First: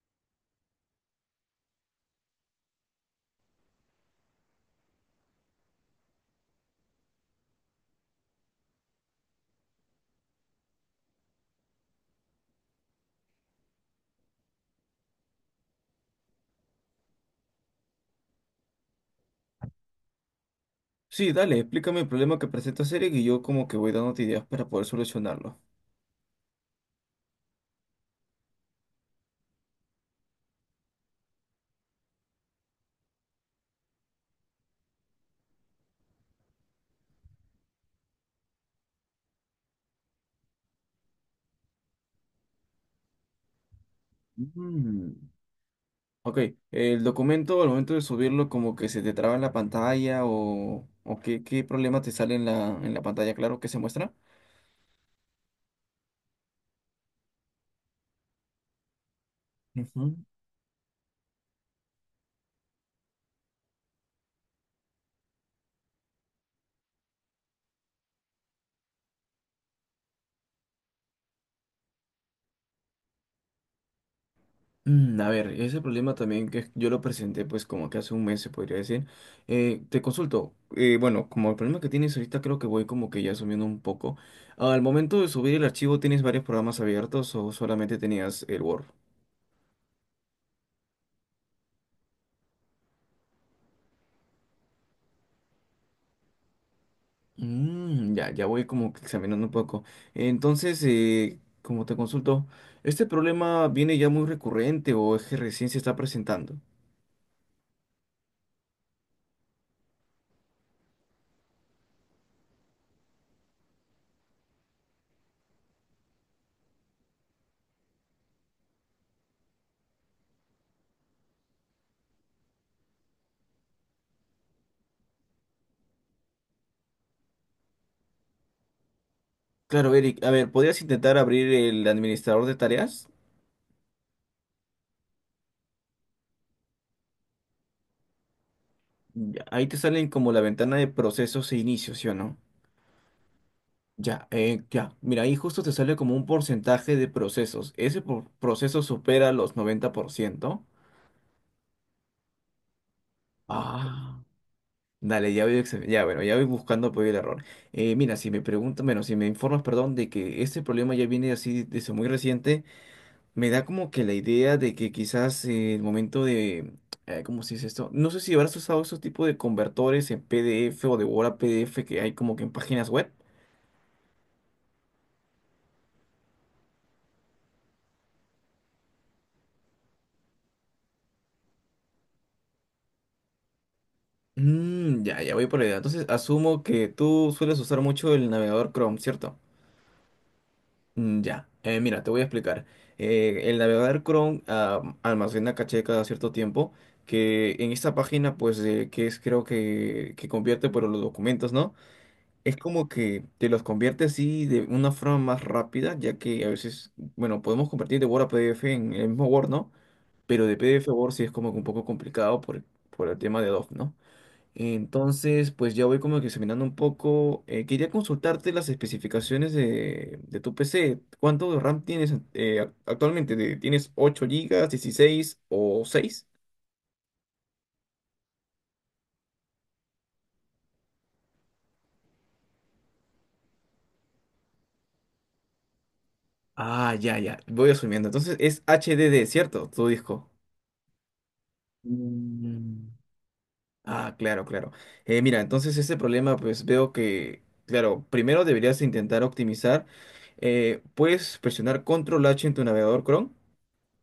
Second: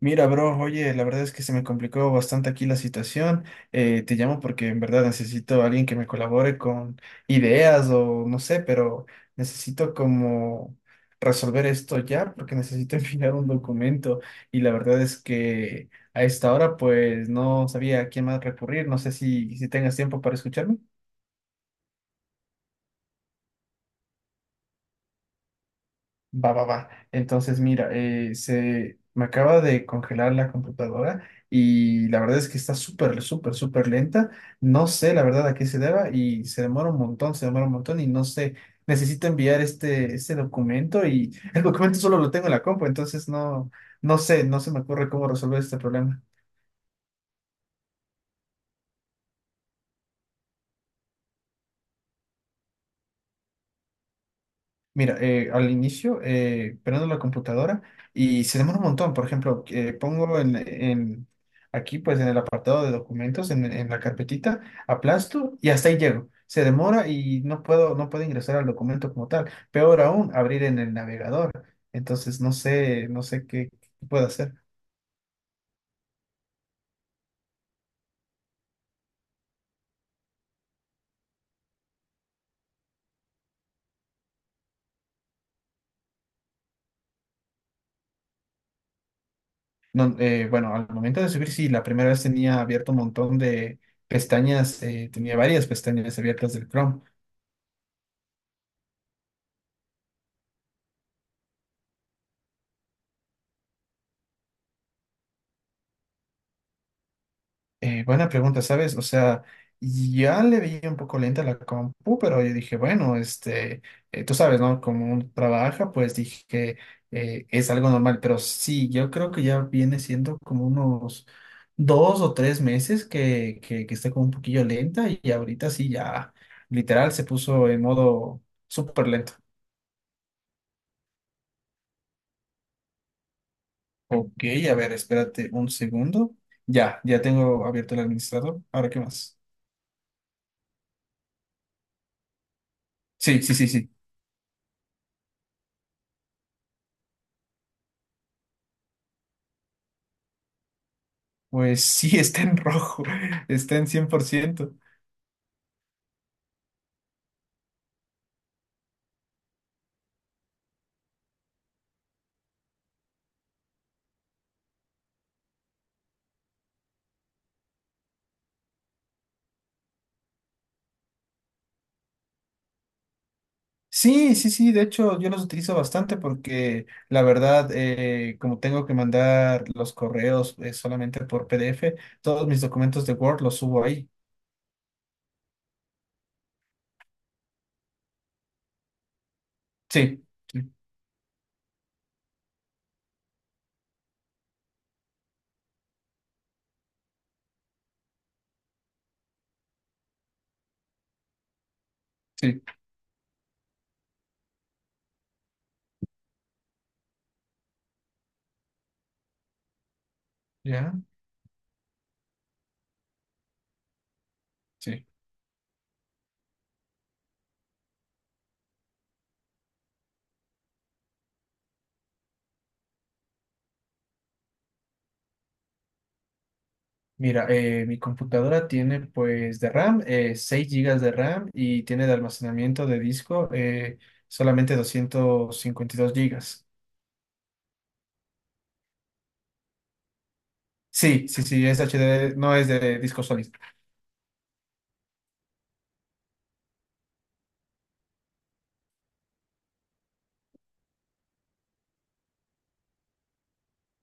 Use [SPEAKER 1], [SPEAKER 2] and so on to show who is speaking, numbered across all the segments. [SPEAKER 1] Mira, bro, oye, la verdad es que se me complicó bastante aquí la situación. Te llamo porque en verdad necesito a alguien que me colabore con ideas o no sé, pero necesito como resolver esto ya porque necesito enviar un documento y la verdad es que a esta hora pues no sabía a quién más recurrir. No sé si tengas tiempo para escucharme.
[SPEAKER 2] Sí, dale, explícame el problema que presenta Eric y yo como que voy dándote ideas para poder solucionarlo.
[SPEAKER 1] Va, va, va. Entonces, mira, se me acaba de congelar la computadora y la verdad es que está súper, súper, súper lenta. No sé la verdad a qué se deba y se demora un montón, se demora un montón y no sé. Necesito enviar este documento y el documento solo lo tengo en la compu, entonces no, no sé, no se me ocurre
[SPEAKER 2] Mm,
[SPEAKER 1] cómo resolver este problema.
[SPEAKER 2] ok, el documento al momento de subirlo como que se te traba en la pantalla o qué, qué problema te sale en la pantalla, claro, que se muestra.
[SPEAKER 1] Mira, al inicio prendo la computadora y se demora un montón. Por ejemplo,
[SPEAKER 2] Ujú.
[SPEAKER 1] pongo aquí, pues en el apartado de documentos, en la carpetita, aplasto y hasta ahí llego. Se demora y no puedo ingresar al documento como tal. Peor aún, abrir en el navegador. Entonces, no sé qué puedo hacer.
[SPEAKER 2] Mm, a ver, ese problema también que yo lo presenté pues como que hace un mes se podría decir. Te consulto, bueno, como el problema que tienes ahorita creo que voy como que ya asumiendo un poco. Al momento de subir el archivo, ¿tienes varios programas abiertos o solamente tenías el Word?
[SPEAKER 1] No, bueno, al momento de subir, sí, la primera vez tenía abierto un montón de pestañas, tenía varias pestañas abiertas del Chrome.
[SPEAKER 2] Mm, ya, ya voy como que examinando un poco. Entonces, como te consulto, ¿este problema viene ya muy recurrente o es que recién se está presentando?
[SPEAKER 1] Buena pregunta, ¿sabes? O sea, ya le veía un poco lenta la compu, pero yo dije, bueno, este, tú sabes, ¿no? Como uno trabaja, pues dije, es algo normal, pero sí, yo creo que ya viene siendo como unos 2 o 3 meses que está como un poquillo lenta y ahorita sí, ya literal se puso en modo súper lento.
[SPEAKER 2] Claro, Eric, a ver, ¿podrías intentar abrir el administrador de tareas?
[SPEAKER 1] Ok, a ver, espérate un segundo. Ya, ya tengo abierto el administrador. Ahora, ¿qué más?
[SPEAKER 2] Ya, ahí te salen como la ventana de procesos e inicios, ¿sí o no?
[SPEAKER 1] Sí, sí, sí, sí.
[SPEAKER 2] Ya, ya. Mira, ahí justo te sale como un porcentaje de procesos. Ese proceso supera los 90%.
[SPEAKER 1] Pues sí, está en rojo, está en cien por
[SPEAKER 2] Ah.
[SPEAKER 1] ciento.
[SPEAKER 2] Dale, ya voy, ya, bueno, ya voy buscando apoyo el error. Mira, si me preguntas, bueno, si me informas, perdón, de que este problema ya viene así desde muy reciente, me da como que la idea de que quizás el momento de, ¿cómo se dice esto? No sé si habrás usado esos tipos de convertores en PDF o de Word a PDF que hay como que en páginas web.
[SPEAKER 1] Sí, sí, sí, de hecho yo los utilizo bastante porque la verdad, como tengo que mandar los correos solamente por PDF, todos mis documentos de Word los subo ahí.
[SPEAKER 2] Mm, ya, ya voy por la idea. Entonces, asumo que tú sueles usar mucho el navegador Chrome, ¿cierto?
[SPEAKER 1] Sí, sí,
[SPEAKER 2] Mm, ya, mira, te voy a explicar. El navegador Chrome almacena caché cada cierto tiempo, que en esta página, pues, que es creo que convierte por los documentos, ¿no? Es
[SPEAKER 1] sí,
[SPEAKER 2] como que te los convierte así de una forma más rápida, ya que a veces, bueno, podemos convertir de Word a PDF en el mismo Word, ¿no? Pero de PDF a
[SPEAKER 1] ya,
[SPEAKER 2] Word sí es como que un poco complicado por el tema de DOF, ¿no?
[SPEAKER 1] sí.
[SPEAKER 2] Entonces, pues ya voy como que examinando un poco. Quería consultarte las especificaciones de tu PC. ¿Cuánto de RAM tienes actualmente? Tienes 8 gigas, 16 o 6?
[SPEAKER 1] Mira, mi computadora tiene pues de RAM, 6 GB de RAM y tiene de almacenamiento de disco solamente 252 GB.
[SPEAKER 2] Ah, ya, voy asumiendo. Entonces es HDD, ¿cierto? Tu disco.
[SPEAKER 1] Sí, sí, sí, es HD, no es
[SPEAKER 2] Mm,
[SPEAKER 1] de disco sólido.
[SPEAKER 2] ah, claro, claro. Mira, entonces ese problema, pues veo que, claro, primero deberías intentar optimizar. Puedes presionar Control H en tu navegador Chrome.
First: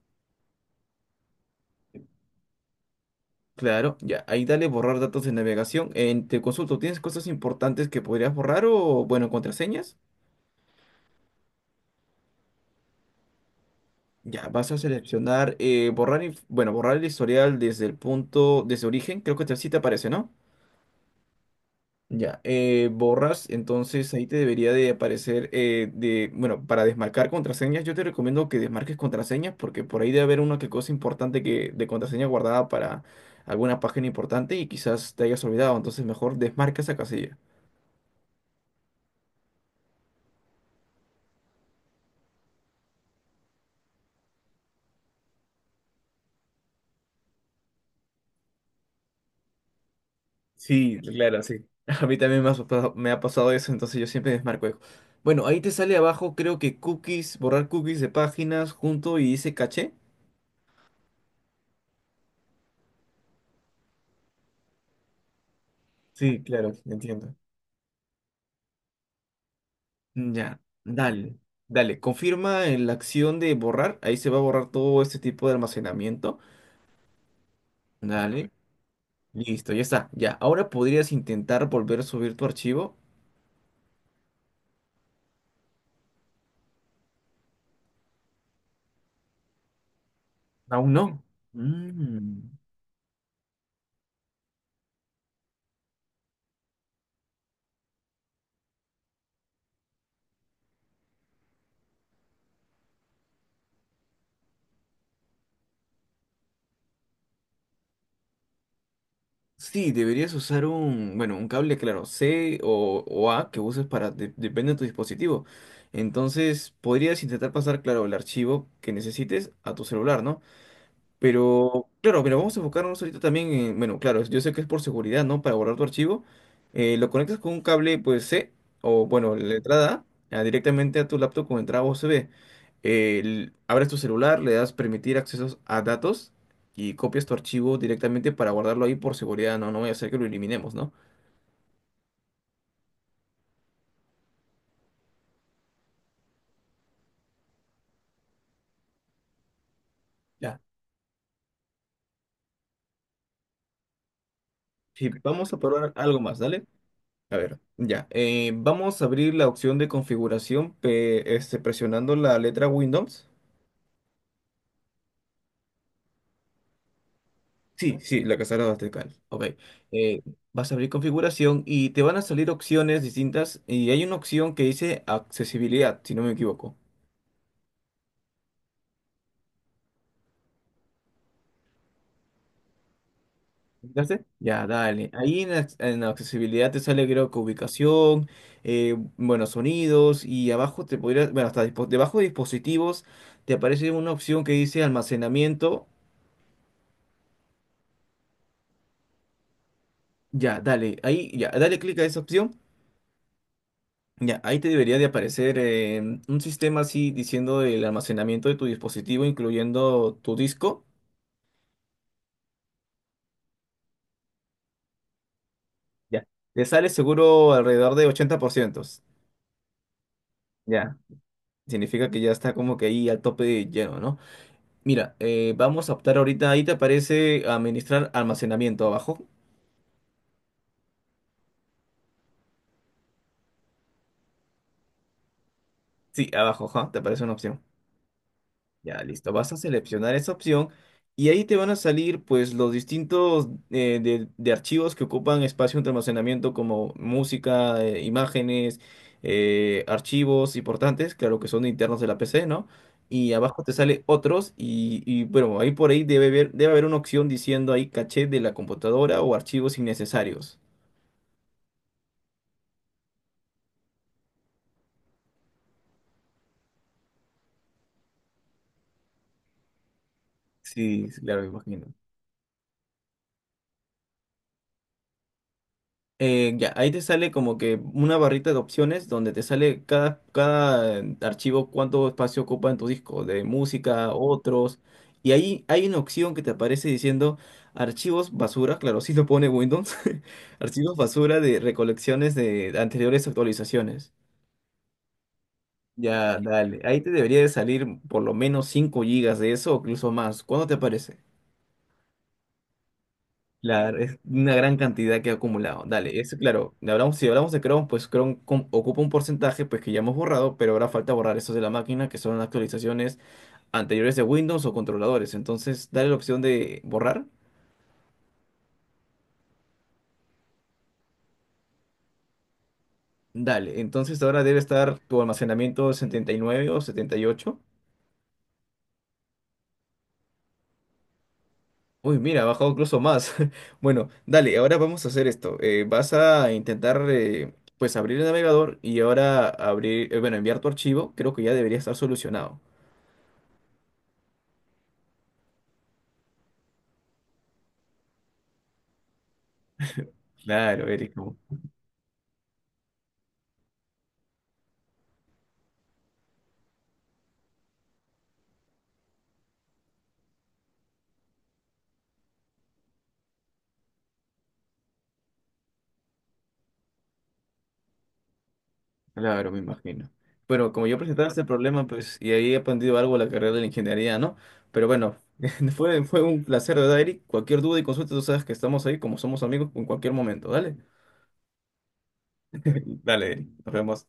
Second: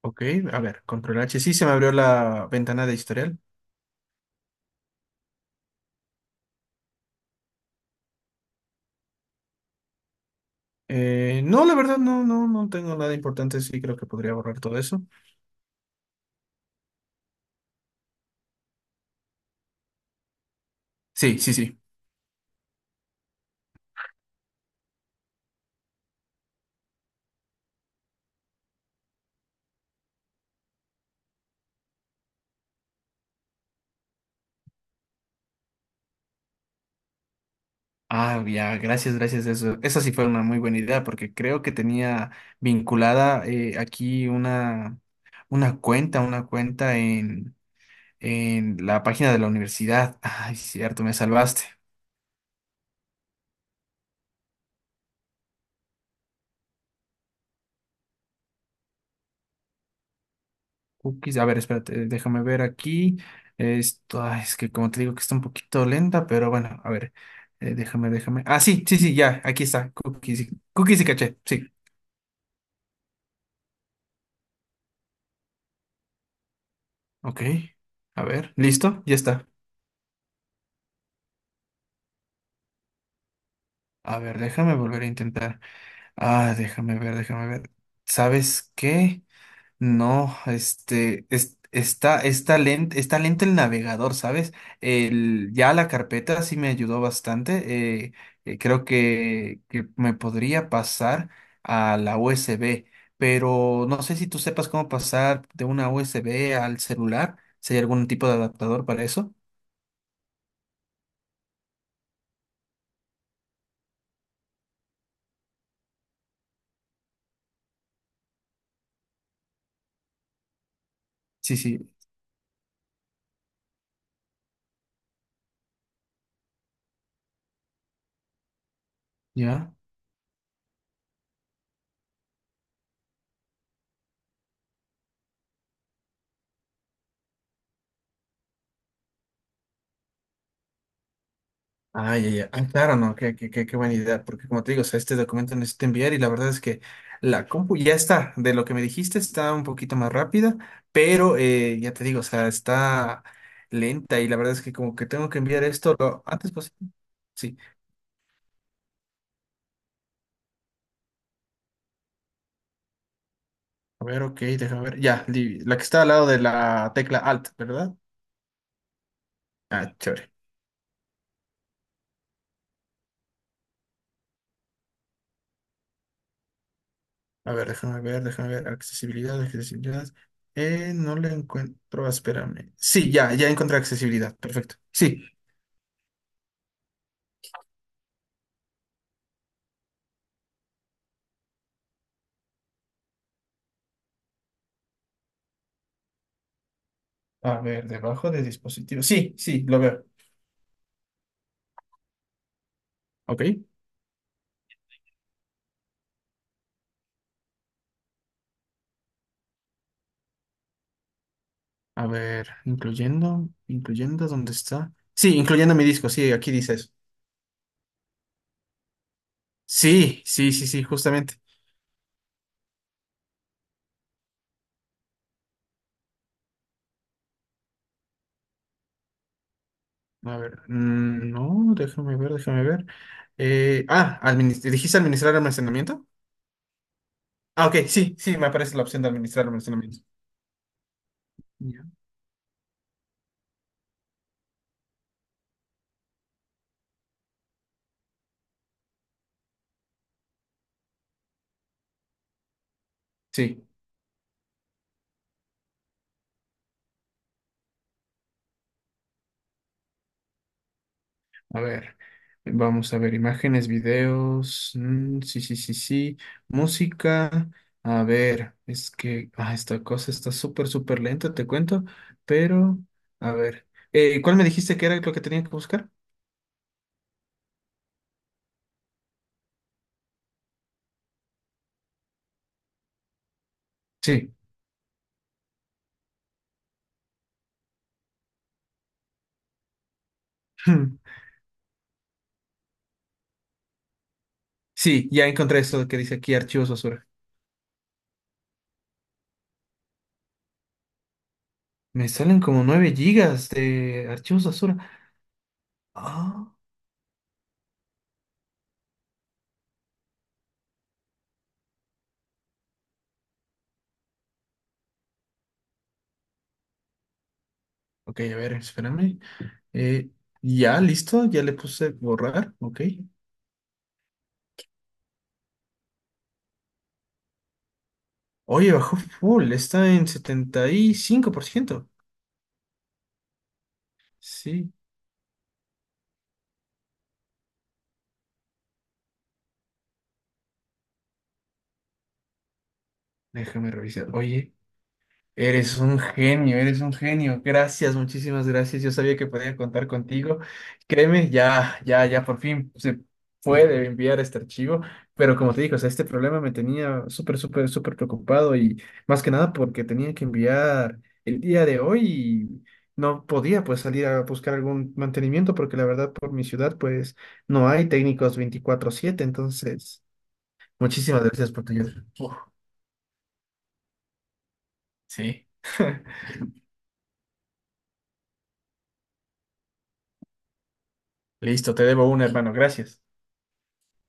[SPEAKER 1] Ok, a ver, control H. Sí, se me abrió la ventana de historial.
[SPEAKER 2] Claro, ya, ahí dale borrar datos de navegación. En, te consulto, ¿tienes cosas importantes que podrías borrar o, bueno, contraseñas?
[SPEAKER 1] No, la verdad, no, no, no tengo nada importante. Sí, creo que podría
[SPEAKER 2] Ya,
[SPEAKER 1] borrar
[SPEAKER 2] vas a
[SPEAKER 1] todo eso.
[SPEAKER 2] seleccionar borrar, bueno, borrar el historial desde el punto, desde origen, creo que sí te aparece, ¿no?
[SPEAKER 1] Sí, sí, sí.
[SPEAKER 2] Ya, borras, entonces ahí te debería de aparecer, de, bueno, para desmarcar contraseñas, yo te recomiendo que desmarques contraseñas porque por ahí debe haber una que cosa importante que, de contraseña guardada para alguna página importante y quizás te hayas olvidado, entonces mejor desmarca esa casilla.
[SPEAKER 1] Ah, ya, gracias, gracias. Eso, esa sí fue una muy buena idea porque creo que tenía vinculada aquí una cuenta, una cuenta en la página de la universidad. Ay, sí,
[SPEAKER 2] Sí,
[SPEAKER 1] cierto, me
[SPEAKER 2] claro,
[SPEAKER 1] salvaste.
[SPEAKER 2] sí. A mí también me ha me ha pasado eso, entonces yo siempre desmarco eso. Bueno, ahí te sale abajo, creo que cookies, borrar cookies de páginas junto y dice caché.
[SPEAKER 1] Cookies. A ver, espérate, déjame ver aquí. Esto, ay, es que como te digo que está un poquito lenta,
[SPEAKER 2] Sí,
[SPEAKER 1] pero
[SPEAKER 2] claro,
[SPEAKER 1] bueno, a ver,
[SPEAKER 2] entiendo.
[SPEAKER 1] déjame. Ah, sí, sí, sí, ya, aquí está. Cookies,
[SPEAKER 2] Ya,
[SPEAKER 1] cookies y caché, sí.
[SPEAKER 2] dale. Confirma en la acción de borrar. Ahí se va a borrar todo este tipo de almacenamiento.
[SPEAKER 1] Ok, a
[SPEAKER 2] Dale,
[SPEAKER 1] ver, listo, ya está.
[SPEAKER 2] listo, ya está. Ya, ahora podrías intentar volver a subir tu archivo.
[SPEAKER 1] A ver, déjame volver a intentar. Ah, déjame ver, déjame ver. ¿Sabes qué? No,
[SPEAKER 2] Aún no.
[SPEAKER 1] este, está,
[SPEAKER 2] Mm.
[SPEAKER 1] está lento, está lento el navegador, ¿sabes? Ya la carpeta sí me ayudó bastante. Creo que me podría pasar a la USB, pero no sé si tú sepas cómo pasar de una USB al celular. Si hay algún tipo de adaptador para eso.
[SPEAKER 2] Sí, deberías usar un, bueno, un cable, claro, C o A que uses para, depende de tu dispositivo. Entonces, podrías intentar pasar, claro, el archivo que necesites a tu celular, ¿no?
[SPEAKER 1] Sí,
[SPEAKER 2] Pero,
[SPEAKER 1] sí,
[SPEAKER 2] claro, pero vamos a enfocarnos ahorita también en, bueno, claro, yo sé que es por seguridad, ¿no? Para guardar tu archivo, lo conectas con un cable, pues, C, o bueno, la
[SPEAKER 1] ya.
[SPEAKER 2] entrada A, a directamente a tu laptop con entrada USB. Abres tu celular, le das permitir accesos a datos y copias tu archivo directamente para guardarlo ahí por seguridad, ¿no? No voy a hacer que lo eliminemos, ¿no?
[SPEAKER 1] Ay, ay, ay. Ah, claro, no, qué buena idea, porque como te digo, o sea, este documento necesito enviar y la verdad es que la compu ya está, de lo que me dijiste está un poquito más rápida,
[SPEAKER 2] Ya.
[SPEAKER 1] pero ya te digo, o sea, está lenta y la verdad es que como que
[SPEAKER 2] Sí,
[SPEAKER 1] tengo que
[SPEAKER 2] vamos a
[SPEAKER 1] enviar
[SPEAKER 2] probar
[SPEAKER 1] esto
[SPEAKER 2] algo
[SPEAKER 1] lo
[SPEAKER 2] más,
[SPEAKER 1] antes
[SPEAKER 2] dale.
[SPEAKER 1] posible.
[SPEAKER 2] A
[SPEAKER 1] Sí,
[SPEAKER 2] ver, ya. Vamos a abrir la opción de configuración, este, presionando la letra Windows.
[SPEAKER 1] a ver, ok, déjame ver, ya, la que está al lado de la tecla Alt, ¿verdad?
[SPEAKER 2] Sí, sí, la cazadora bastarcal. Ok.
[SPEAKER 1] Ah,
[SPEAKER 2] Eh,
[SPEAKER 1] chévere.
[SPEAKER 2] Vas a abrir configuración y te van a salir opciones distintas y hay una opción que dice accesibilidad, si no me equivoco.
[SPEAKER 1] A ver, déjame ver, déjame ver, accesibilidad, accesibilidad. No le encuentro, espérame. Sí, ya, ya encontré
[SPEAKER 2] ¿Entraste?
[SPEAKER 1] accesibilidad,
[SPEAKER 2] Ya,
[SPEAKER 1] perfecto.
[SPEAKER 2] dale.
[SPEAKER 1] Sí.
[SPEAKER 2] Ahí en, en accesibilidad te sale creo que ubicación, bueno, sonidos y abajo te podría, bueno, hasta debajo de dispositivos te aparece una opción que dice almacenamiento.
[SPEAKER 1] A ver, debajo de dispositivo. Sí, sí, lo veo.
[SPEAKER 2] Ya, dale. Ahí, ya, dale clic a esa opción.
[SPEAKER 1] Ok,
[SPEAKER 2] Ya, ahí te debería de aparecer un sistema así diciendo el almacenamiento de tu dispositivo, incluyendo tu disco.
[SPEAKER 1] a ver, incluyendo, incluyendo, ¿dónde está? Sí, incluyendo mi disco,
[SPEAKER 2] Ya.
[SPEAKER 1] sí, aquí
[SPEAKER 2] Te
[SPEAKER 1] dice
[SPEAKER 2] sale
[SPEAKER 1] eso.
[SPEAKER 2] seguro alrededor de 80%.
[SPEAKER 1] Sí, sí, sí, sí,
[SPEAKER 2] Ya.
[SPEAKER 1] justamente.
[SPEAKER 2] Significa que ya está como que ahí al tope de lleno, ¿no? Mira, vamos a optar ahorita, ahí te aparece administrar almacenamiento abajo.
[SPEAKER 1] A ver, no, déjame ver, déjame ver. Ah, ¿dijiste administrar almacenamiento?
[SPEAKER 2] Sí, abajo, ajá, te aparece una opción.
[SPEAKER 1] Ah, ok, sí, sí, me aparece la
[SPEAKER 2] Ya,
[SPEAKER 1] opción de
[SPEAKER 2] listo.
[SPEAKER 1] administrar
[SPEAKER 2] Vas a
[SPEAKER 1] almacenamiento.
[SPEAKER 2] seleccionar esa opción y ahí te van a
[SPEAKER 1] Ya.
[SPEAKER 2] salir pues los distintos de archivos que ocupan espacio de almacenamiento como música, imágenes, archivos importantes, claro que son internos de la PC, ¿no? Y abajo
[SPEAKER 1] Sí.
[SPEAKER 2] te sale otros y, bueno, ahí por ahí debe haber una opción diciendo ahí caché de la computadora o archivos innecesarios.
[SPEAKER 1] A ver, vamos a ver, imágenes, videos, mm, sí, sí, sí, sí, música, a ver, es que ah, esta cosa está súper, súper
[SPEAKER 2] Sí, sí,
[SPEAKER 1] lenta,
[SPEAKER 2] claro,
[SPEAKER 1] te
[SPEAKER 2] me
[SPEAKER 1] cuento,
[SPEAKER 2] imagino.
[SPEAKER 1] pero, a ver, ¿cuál me dijiste que era lo que tenía que buscar?
[SPEAKER 2] Ya, ahí te sale como que una barrita de opciones donde te sale cada archivo cuánto espacio ocupa en tu disco, de música,
[SPEAKER 1] Sí,
[SPEAKER 2] otros. Y ahí hay una opción que te aparece diciendo archivos basura, claro, sí lo pone Windows, archivos basura de recolecciones de anteriores actualizaciones.
[SPEAKER 1] sí, ya encontré eso que dice aquí,
[SPEAKER 2] Ya,
[SPEAKER 1] archivos
[SPEAKER 2] dale, ahí
[SPEAKER 1] basura.
[SPEAKER 2] te debería de salir por lo menos 5 gigas de eso o incluso más. ¿Cuándo te aparece?
[SPEAKER 1] Me salen como 9 GB
[SPEAKER 2] Claro,
[SPEAKER 1] de
[SPEAKER 2] es
[SPEAKER 1] archivos
[SPEAKER 2] una gran
[SPEAKER 1] basura.
[SPEAKER 2] cantidad que ha acumulado. Dale, eso
[SPEAKER 1] Ah,
[SPEAKER 2] claro, le hablamos, si hablamos de Chrome, pues Chrome ocupa un porcentaje pues que ya hemos borrado, pero ahora falta borrar esos de la máquina que son actualizaciones anteriores de Windows o controladores. Entonces, dale la opción de borrar.
[SPEAKER 1] ok, a ver, espérame. Eh, ya, listo, ya le puse borrar, ok.
[SPEAKER 2] Dale, entonces ahora debe estar tu almacenamiento 79 o 78.
[SPEAKER 1] Oye, bajó full, está en 75%.
[SPEAKER 2] Uy, mira, ha bajado incluso más. Bueno, dale,
[SPEAKER 1] Sí,
[SPEAKER 2] ahora vamos a hacer esto. Vas a intentar pues abrir el navegador y ahora abrir, bueno, enviar tu archivo. Creo que ya debería estar solucionado.
[SPEAKER 1] déjame revisar. Oye, eres un genio, eres un genio. Gracias, muchísimas gracias. Yo sabía que podía contar contigo.
[SPEAKER 2] Claro, Eric,
[SPEAKER 1] Créeme,
[SPEAKER 2] como-
[SPEAKER 1] ya, ya, ya por fin se puede enviar este archivo. Pero como te digo, o sea, este problema me tenía súper, súper, súper preocupado y más que nada porque tenía que enviar el día de hoy y no podía pues salir a buscar algún mantenimiento porque la verdad por mi ciudad pues no hay técnicos 24/7.
[SPEAKER 2] claro, me
[SPEAKER 1] Entonces,
[SPEAKER 2] imagino. Bueno, como yo
[SPEAKER 1] muchísimas
[SPEAKER 2] presentaba este
[SPEAKER 1] gracias por tu
[SPEAKER 2] problema,
[SPEAKER 1] ayuda.
[SPEAKER 2] pues, y
[SPEAKER 1] Uf,
[SPEAKER 2] ahí he aprendido algo de la carrera de la ingeniería, ¿no? Pero bueno,
[SPEAKER 1] sí.
[SPEAKER 2] fue un placer, ¿verdad, Eric? Cualquier duda y consulta, tú sabes que estamos ahí como somos amigos en cualquier momento, ¿dale?
[SPEAKER 1] Listo, te debo una, hermano. Gracias.
[SPEAKER 2] Dale, Eric, nos vemos.